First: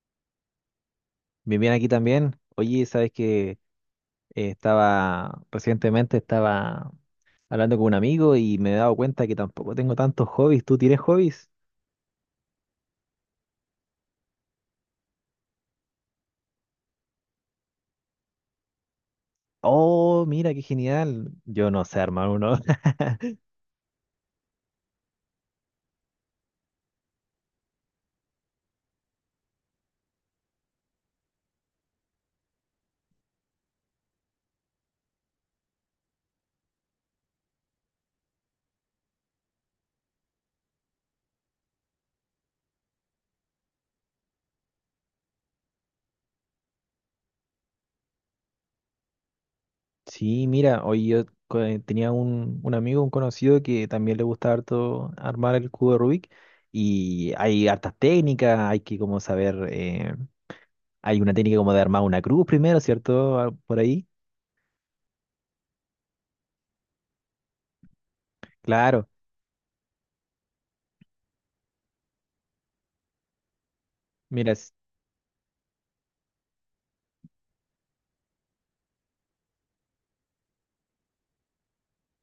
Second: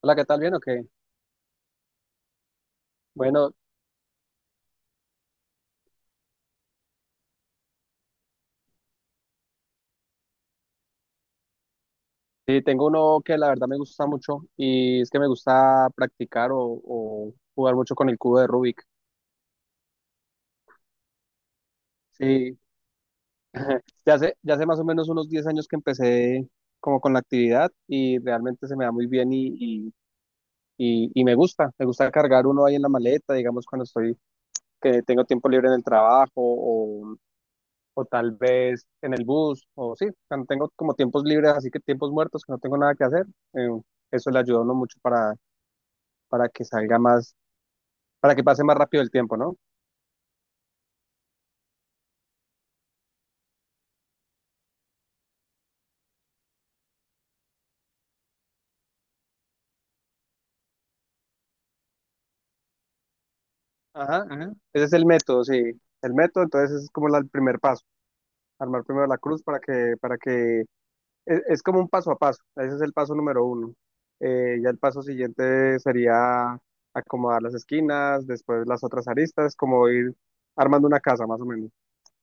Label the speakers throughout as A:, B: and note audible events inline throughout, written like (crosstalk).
A: Hola, ¿qué tal? ¿Bien o qué?
B: Bien, bien aquí también. Oye, sabes que
A: Bueno,
B: estaba recientemente estaba hablando con un amigo y me he dado cuenta que tampoco tengo tantos hobbies. ¿Tú tienes hobbies?
A: sí, tengo uno que la verdad me gusta mucho y es que me gusta practicar o jugar mucho con el cubo de Rubik.
B: Oh, mira, qué genial. Yo no sé armar uno.
A: Sí,
B: (laughs)
A: (laughs) ya hace más o menos unos 10 años que empecé como con la actividad y realmente se me da muy bien y me gusta. Me gusta cargar uno ahí en la maleta, digamos, cuando estoy, que tengo tiempo libre en el trabajo o tal vez en el bus o sí, cuando tengo como tiempos libres, así que tiempos muertos que no tengo nada que hacer. eh, Eso le ayuda a uno mucho para que salga más, para que pase más rápido el tiempo, ¿no?
B: Sí, mira, hoy yo tenía un amigo, un conocido que también le gusta harto armar el cubo de Rubik y hay hartas técnicas, hay que como saber, hay una técnica como de armar una cruz primero, ¿cierto? Ah, por ahí.
A: Ajá, ajá. Ese es el método, sí. El método, entonces ese es como el primer paso. Armar primero
B: Claro,
A: la cruz es como un paso a paso. Ese es el paso número uno.
B: mira,
A: Ya el paso siguiente sería acomodar las esquinas, después las otras aristas, como ir armando una casa, más o menos.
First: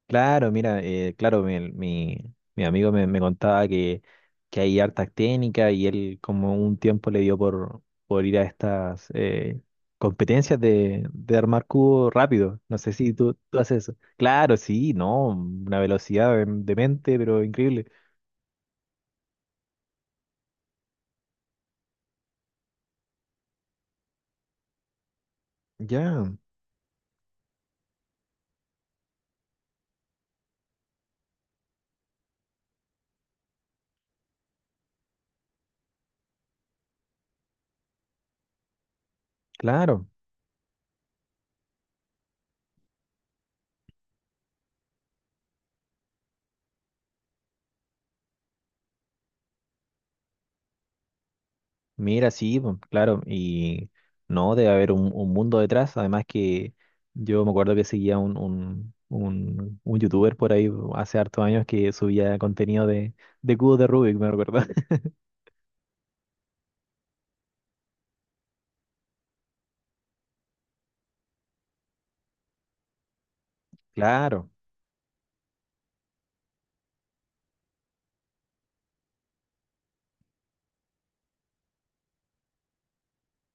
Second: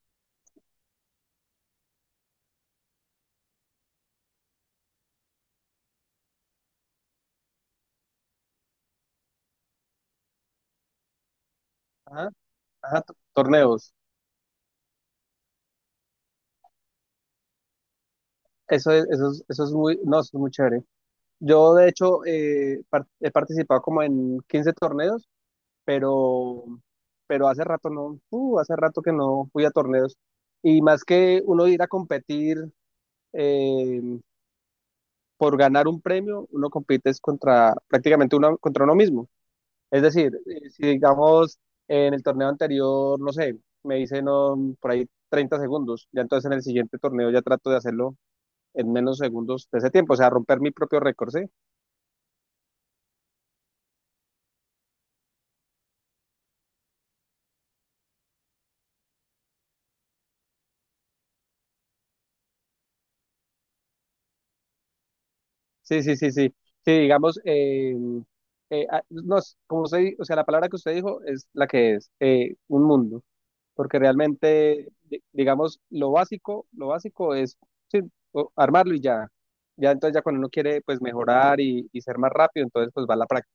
B: Claro, mira, claro, mi, mi amigo me contaba que hay hartas técnicas y él como un tiempo le dio por ir a estas competencias de armar cubo
A: Ajá,
B: rápido. No sé
A: ajá.
B: si tú haces
A: Torneos.
B: eso. Claro, sí, no, una velocidad de mente, pero increíble.
A: Eso es muy, no, eso es muy chévere. Yo, de hecho, he participado como en 15 torneos
B: Ya,
A: pero, pero hace rato no, hace rato que no fui a torneos. Y más que uno ir a competir eh, por ganar un premio, uno compite es contra prácticamente uno, contra uno mismo. Es
B: claro.
A: decir, si digamos en el torneo anterior, no sé, me hice no, por ahí 30 segundos, ya entonces en el siguiente torneo ya trato de hacerlo en menos segundos de ese tiempo, o sea, romper mi propio récord, ¿sí?
B: Mira, sí, po, claro, y no, debe haber un mundo detrás, además que yo me acuerdo que seguía un youtuber por ahí hace hartos años que subía contenido de cubos de Rubik, me recuerdo. (laughs)
A: Sí, sí, sí, sí. Sí, digamos, no, como usted, o sea, la palabra que usted dijo es la que es, un mundo, porque
B: Claro,
A: realmente, digamos, lo básico es sí, armarlo y ya. Ya entonces ya cuando uno quiere pues mejorar y ser más rápido, entonces pues va la práctica.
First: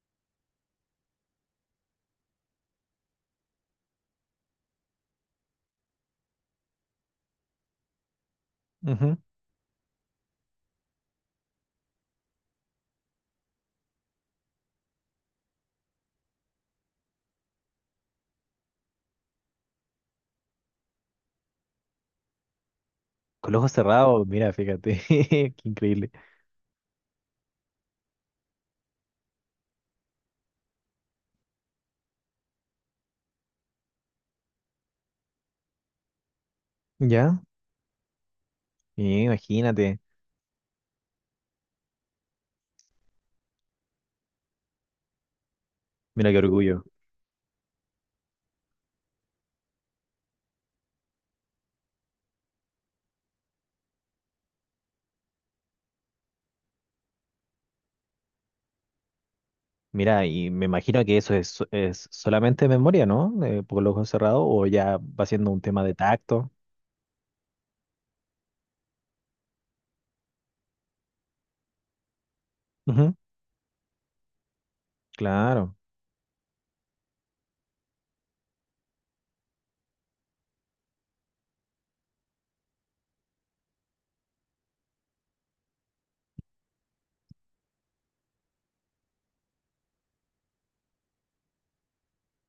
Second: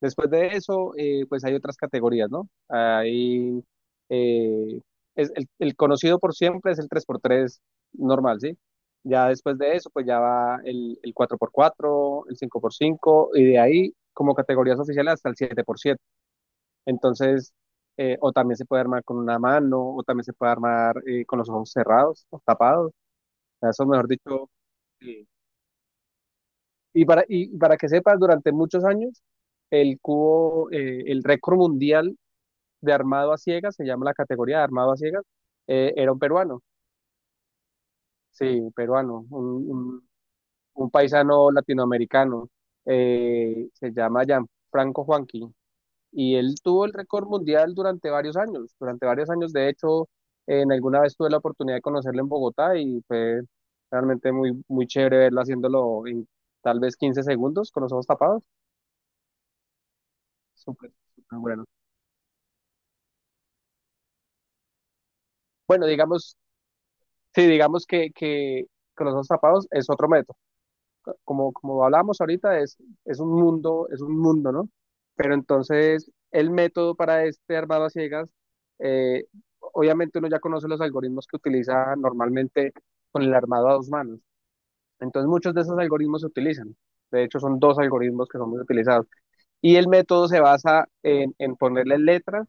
A: Después de eso, pues hay otras categorías, ¿no? Hay, eh, es el, conocido por siempre es el 3x3 normal, ¿sí?
B: ujú.
A: Ya después de eso, pues ya va el, 4x4, el 5x5 y de ahí, como categorías oficiales, hasta el 7x7. Entonces, o también se puede armar con una mano, o también se puede armar con los ojos cerrados, o tapados. O
B: Con los
A: sea,
B: ojos
A: eso, mejor
B: cerrados,
A: dicho.
B: mira, fíjate, (laughs)
A: eh,
B: qué increíble.
A: y, y para que sepas, durante muchos años, el cubo, el récord mundial de armado a ciegas, se llama la categoría de armado a ciegas, era un peruano,
B: ¿Ya?
A: sí,
B: Y
A: peruano,
B: imagínate,
A: un paisano latinoamericano, se llama Gianfranco Juanqui,
B: mira
A: y
B: qué
A: él
B: orgullo.
A: tuvo el récord mundial durante varios años, de hecho, en alguna vez tuve la oportunidad de conocerlo en Bogotá y fue realmente muy, muy chévere verlo haciéndolo en tal vez 15 segundos con los ojos tapados,
B: Mira, y me
A: súper,
B: imagino que eso
A: súper bueno.
B: es solamente memoria, ¿no? Con los ojos cerrados, o ya va siendo un tema
A: Bueno,
B: de
A: digamos,
B: tacto.
A: sí, digamos que con los ojos tapados es otro método como, como hablábamos ahorita, es,
B: Ujú,
A: es un mundo, es un mundo, ¿no? Pero
B: claro,
A: entonces el método para este armado a ciegas, eh, obviamente uno ya conoce los algoritmos que utiliza normalmente con el armado a dos manos. Entonces muchos de esos algoritmos se utilizan. De hecho, son dos algoritmos que son muy utilizados. Y el método se basa en, ponerle letras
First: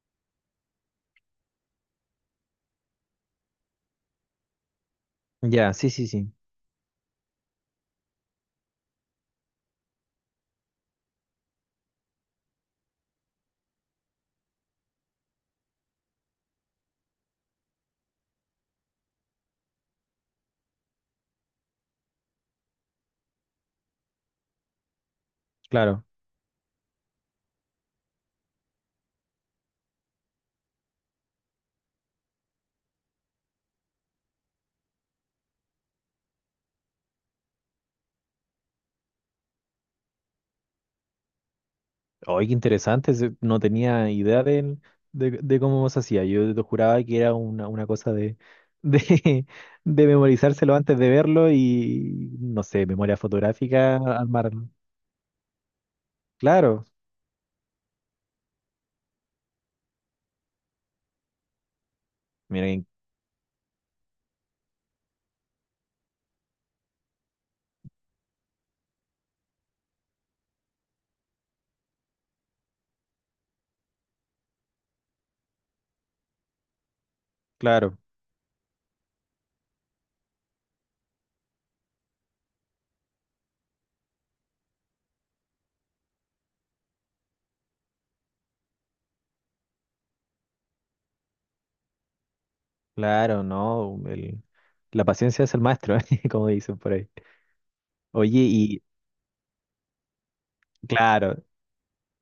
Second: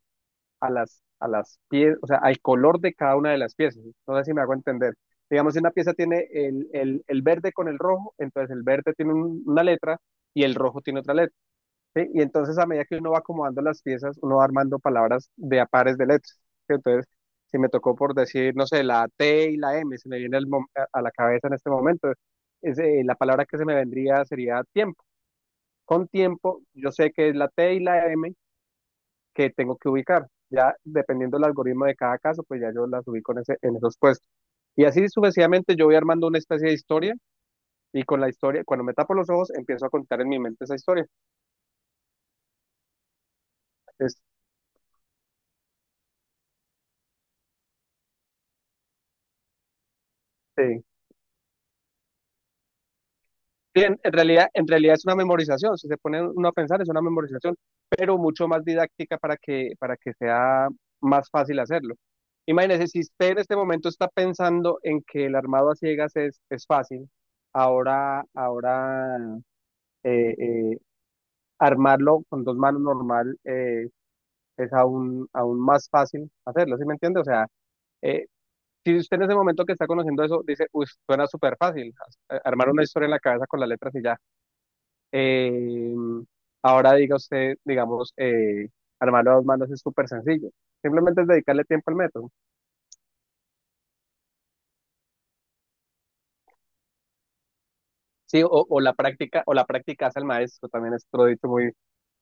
A: a las, piezas, o sea, al color de cada una de las piezas. No sé si me hago entender. Digamos, si una
B: ya, sí,
A: pieza
B: sí,
A: tiene
B: sí.
A: el verde con el rojo, entonces el verde tiene una letra y el rojo tiene otra letra, ¿sí? Y entonces a medida que uno va acomodando las piezas, uno va armando palabras de a pares de letras, ¿sí? Entonces, si me tocó por decir, no sé, la T y la M, se me viene a la cabeza en este momento, la palabra que se me vendría sería tiempo.
B: Claro.
A: Con tiempo, yo sé que es la T y la M, que tengo que ubicar. Ya dependiendo del algoritmo de cada caso, pues ya yo las ubico en, ese, en esos puestos. Y así sucesivamente yo voy armando una especie de historia y con la historia, cuando me tapo los ojos, empiezo a contar en mi mente esa historia.
B: Oye, qué interesante, ese, no tenía idea del, de cómo se hacía. Yo te juraba que era una cosa de, (laughs) de memorizárselo
A: Este,
B: antes de verlo y, no sé, memoria
A: bien,
B: fotográfica
A: en en realidad, en
B: armarlo.
A: realidad es una memorización, si se pone uno a pensar
B: Claro,
A: es una memorización, pero mucho más didáctica para que sea más fácil hacerlo.
B: miren,
A: Imagínese, si usted en este momento está pensando en que el armado a ciegas es fácil, ahora, ahora eh, eh, armarlo con dos manos normal, es aún, aún más fácil hacerlo, ¿sí me entiende? O sea,
B: claro,
A: eh, si usted en ese momento que está conociendo eso dice, uy, suena súper fácil, armar una historia en la cabeza con las letras y ya. Eh, Ahora diga usted, digamos, armarlo a dos manos es súper sencillo. Simplemente es dedicarle tiempo al método.
B: claro, ¿no? El, la paciencia es el maestro, (laughs) como dicen por ahí. Oye,
A: Sí, o, o
B: y
A: la práctica, o la práctica hace al maestro, también es otro
B: claro,
A: dicho muy,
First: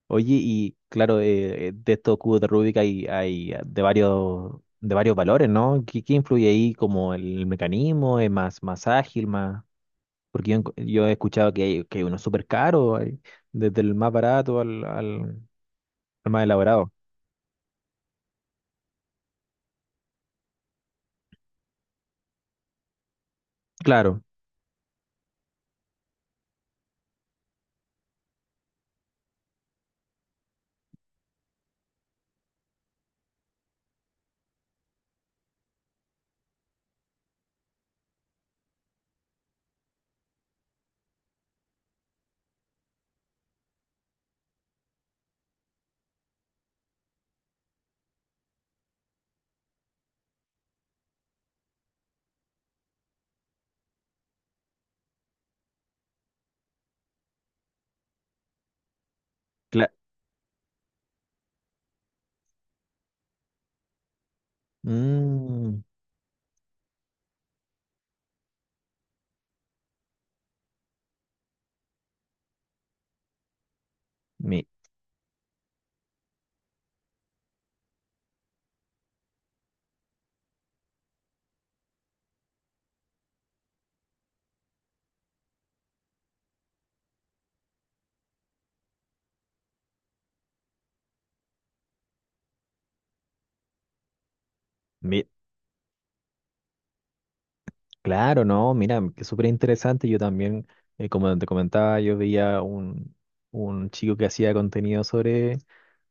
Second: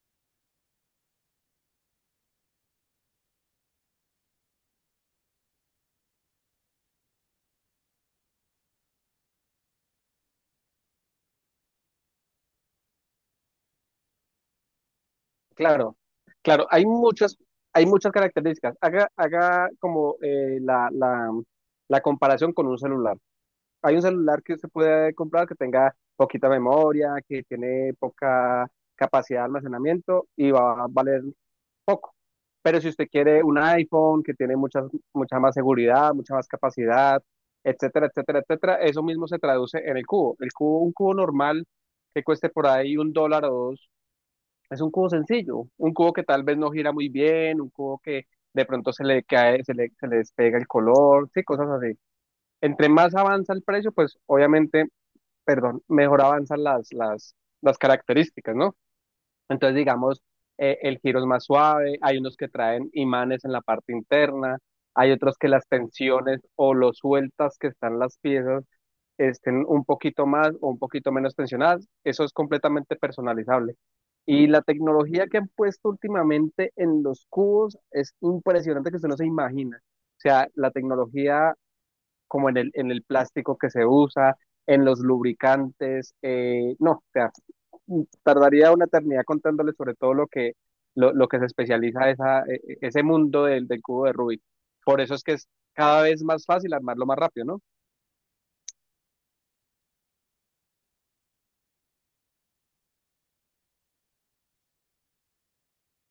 B: oye, y claro, de estos cubos de Rubik hay, hay de varios valores, ¿no? ¿Qué, qué influye ahí como el mecanismo? ¿Es más, más ágil, más... Porque yo, enco- yo he escuchado que hay uno súper caro, hay desde el más barato al,
A: Claro,
B: al más
A: claro, hay
B: elaborado.
A: muchas, hay muchas características. Haga como la comparación con un celular. Hay un
B: Claro,
A: celular que se puede comprar que tenga poquita memoria, que tiene poca capacidad de almacenamiento y va a valer poco. Pero si usted quiere un iPhone que tiene mucha, mucha más seguridad, mucha más capacidad, etcétera, etcétera, etcétera, eso mismo se traduce en el cubo. El cubo, un cubo normal que cueste por ahí $1 o dos, es un cubo sencillo, un cubo que tal vez no gira muy bien, un cubo que de pronto se le cae, se le despega el color, sí, cosas así. Entre más avanza el precio, pues obviamente, perdón, mejor avanzan las, las características, ¿no? Entonces,
B: claro.
A: digamos, el giro es más suave, hay unos que traen imanes en la parte interna, hay otros que las tensiones o lo sueltas que están las piezas estén un poquito más o un poquito menos tensionadas. Eso es completamente personalizable. Y la tecnología que han puesto últimamente en los cubos es impresionante que usted no se imagina. O sea, la tecnología como en el, plástico que se usa, en los lubricantes, no, o sea, tardaría una eternidad contándole sobre todo lo que se especializa ese mundo del cubo de Rubik. Por eso es que es cada vez más fácil armarlo más rápido, ¿no?
B: Claro, no, mira, que súper interesante. Yo también, como te comentaba, yo veía un chico que hacía contenido sobre,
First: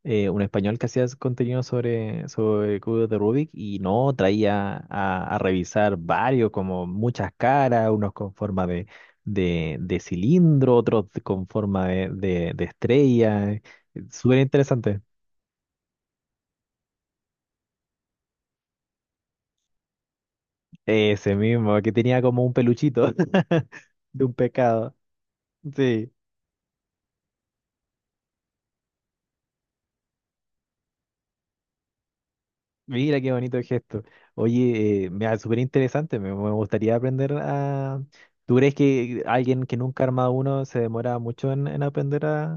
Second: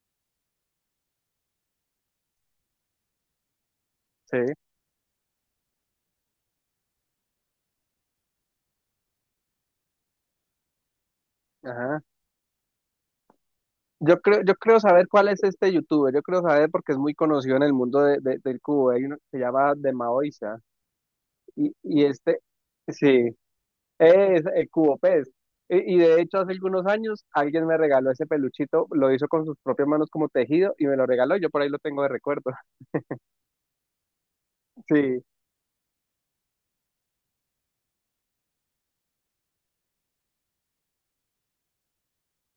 B: un español que hacía contenido sobre, sobre cubos de Rubik y no
A: Sí.
B: traía a revisar varios, como muchas caras, unos con forma de cilindro, otros con forma
A: Ajá.
B: de estrella.
A: Yo
B: Súper
A: creo, yo creo
B: interesante.
A: saber cuál es este youtuber, yo creo saber porque es muy conocido en el mundo del cubo, hay uno que se llama The Maoisa,
B: Ese
A: y,
B: mismo, que
A: y
B: tenía
A: este,
B: como un peluchito
A: sí,
B: (laughs) de un
A: es el
B: pecado.
A: cubo pez, y
B: Sí.
A: de hecho hace algunos años alguien me regaló ese peluchito, lo hizo con sus propias manos como tejido, y me lo regaló, y yo por ahí lo tengo de recuerdo,
B: Mira qué bonito gesto.
A: (laughs)
B: Oye,
A: sí.
B: mira, súper interesante. Me gustaría aprender a. ¿Tú crees que alguien que nunca ha armado uno se demora mucho en aprender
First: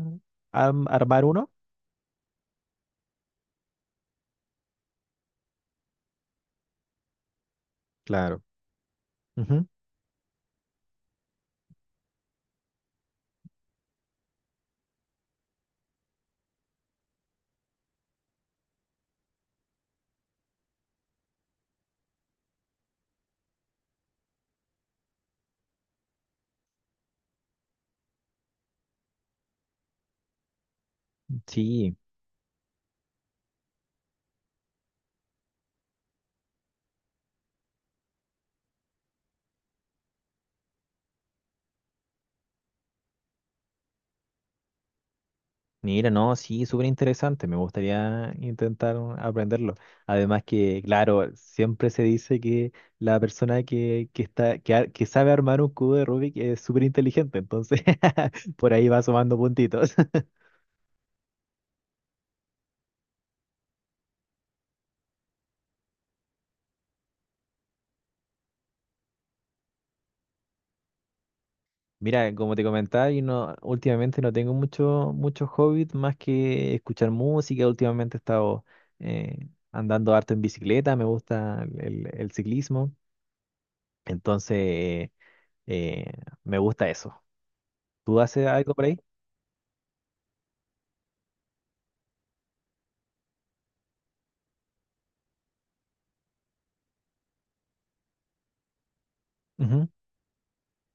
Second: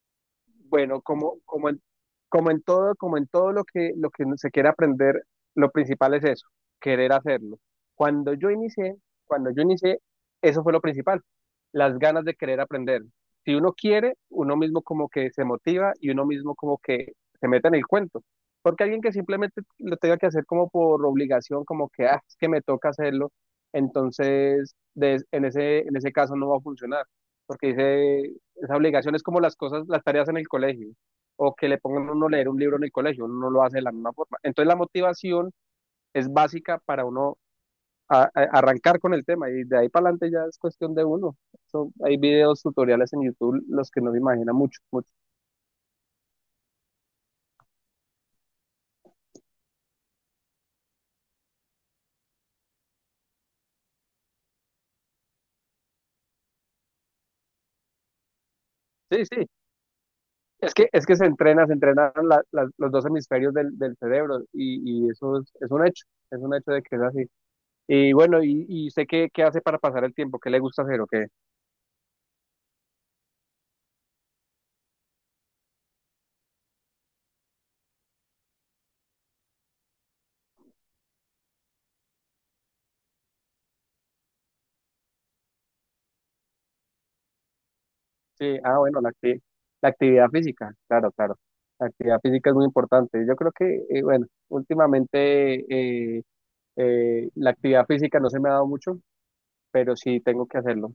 B: a
A: Bueno,
B: armar
A: como,
B: uno?
A: como en, como en todo lo que se quiere aprender, lo principal es eso, querer hacerlo. Cuando
B: Claro.
A: yo inicié, cuando yo
B: Ujú.
A: inicié, eso fue lo principal, las ganas de querer aprender. Si uno quiere, uno mismo como que se motiva y uno mismo como que se mete en el cuento. Porque alguien que simplemente lo tenga que hacer como por obligación, como que, ah, es que me toca hacerlo, entonces en ese, caso no va a funcionar. Porque dice, esa obligación es como las cosas, las tareas en el colegio, o que le
B: Sí,
A: pongan a uno a leer un libro en el colegio, uno no lo hace de la misma forma. Entonces la motivación es básica para uno arrancar con el tema y de ahí para adelante ya es cuestión de uno. Hay videos, tutoriales en YouTube, los que no se imaginan mucho, mucho.
B: mira, no, sí, súper interesante. Me gustaría intentar aprenderlo. Además que, claro, siempre se dice que la persona que está, que, que sabe armar un cubo de Rubik es súper inteligente. Entonces, (laughs) por ahí va
A: Sí,
B: sumando
A: sí,
B: puntitos.
A: es que se entrena, se entrenan los dos hemisferios del cerebro y eso es un hecho, es un hecho de que es así. Y bueno, y usted qué hace para pasar el tiempo, qué le gusta hacer o qué.
B: Mira, como te comentaba, yo no, últimamente no tengo mucho, muchos hobbies más que escuchar música. Últimamente he estado andando harto en bicicleta, me gusta el ciclismo, entonces eh, me gusta eso. ¿Tú haces
A: Sí,
B: algo
A: ah,
B: por ahí?
A: bueno, la actividad física, claro, claro. La actividad física es muy importante. Yo creo que, bueno, últimamente eh, la actividad física no se me ha dado mucho,
B: Ujú.
A: pero sí tengo que hacerlo.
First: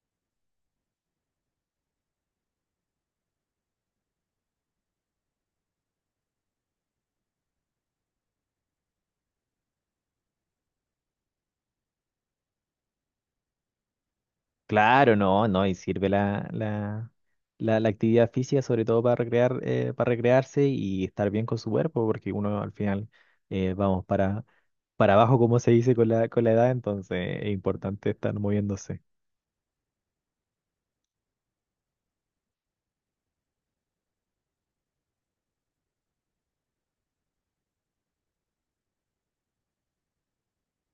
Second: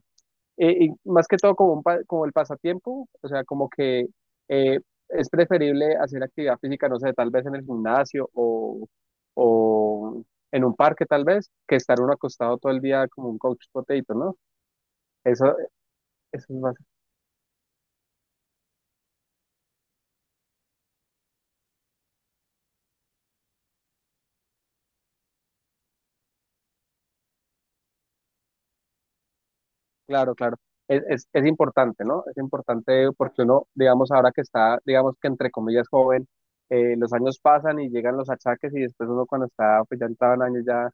A: Y más que todo como el pasatiempo, o sea, como que eh, es preferible hacer actividad física, no sé, tal vez en el gimnasio o en un parque tal vez, que estar uno acostado todo el día como un couch potato, ¿no?
B: Claro,
A: Eso,
B: no, no, y sirve
A: eso es.
B: la actividad física sobre todo para recrear, para recrearse y estar bien con su cuerpo, porque uno al final vamos para abajo, como se dice con la edad, entonces es importante estar moviéndose.
A: Claro, claro. Es importante, ¿no? Es importante porque uno, digamos, ahora que está, digamos que entre comillas joven, los años pasan y llegan los achaques y después uno cuando está, pues ya entrado en años ya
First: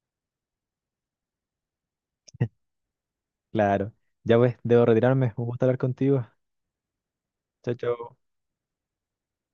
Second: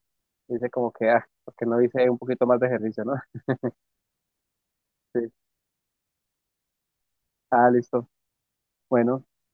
A: dice como que, ah, ¿por qué no hice un poquito más de ejercicio, ¿no? (laughs)
B: Claro. Ya pues, debo
A: Sí.
B: retirarme. Un gusto hablar contigo.
A: Ah,
B: Chao,
A: listo.
B: chao.
A: Bueno.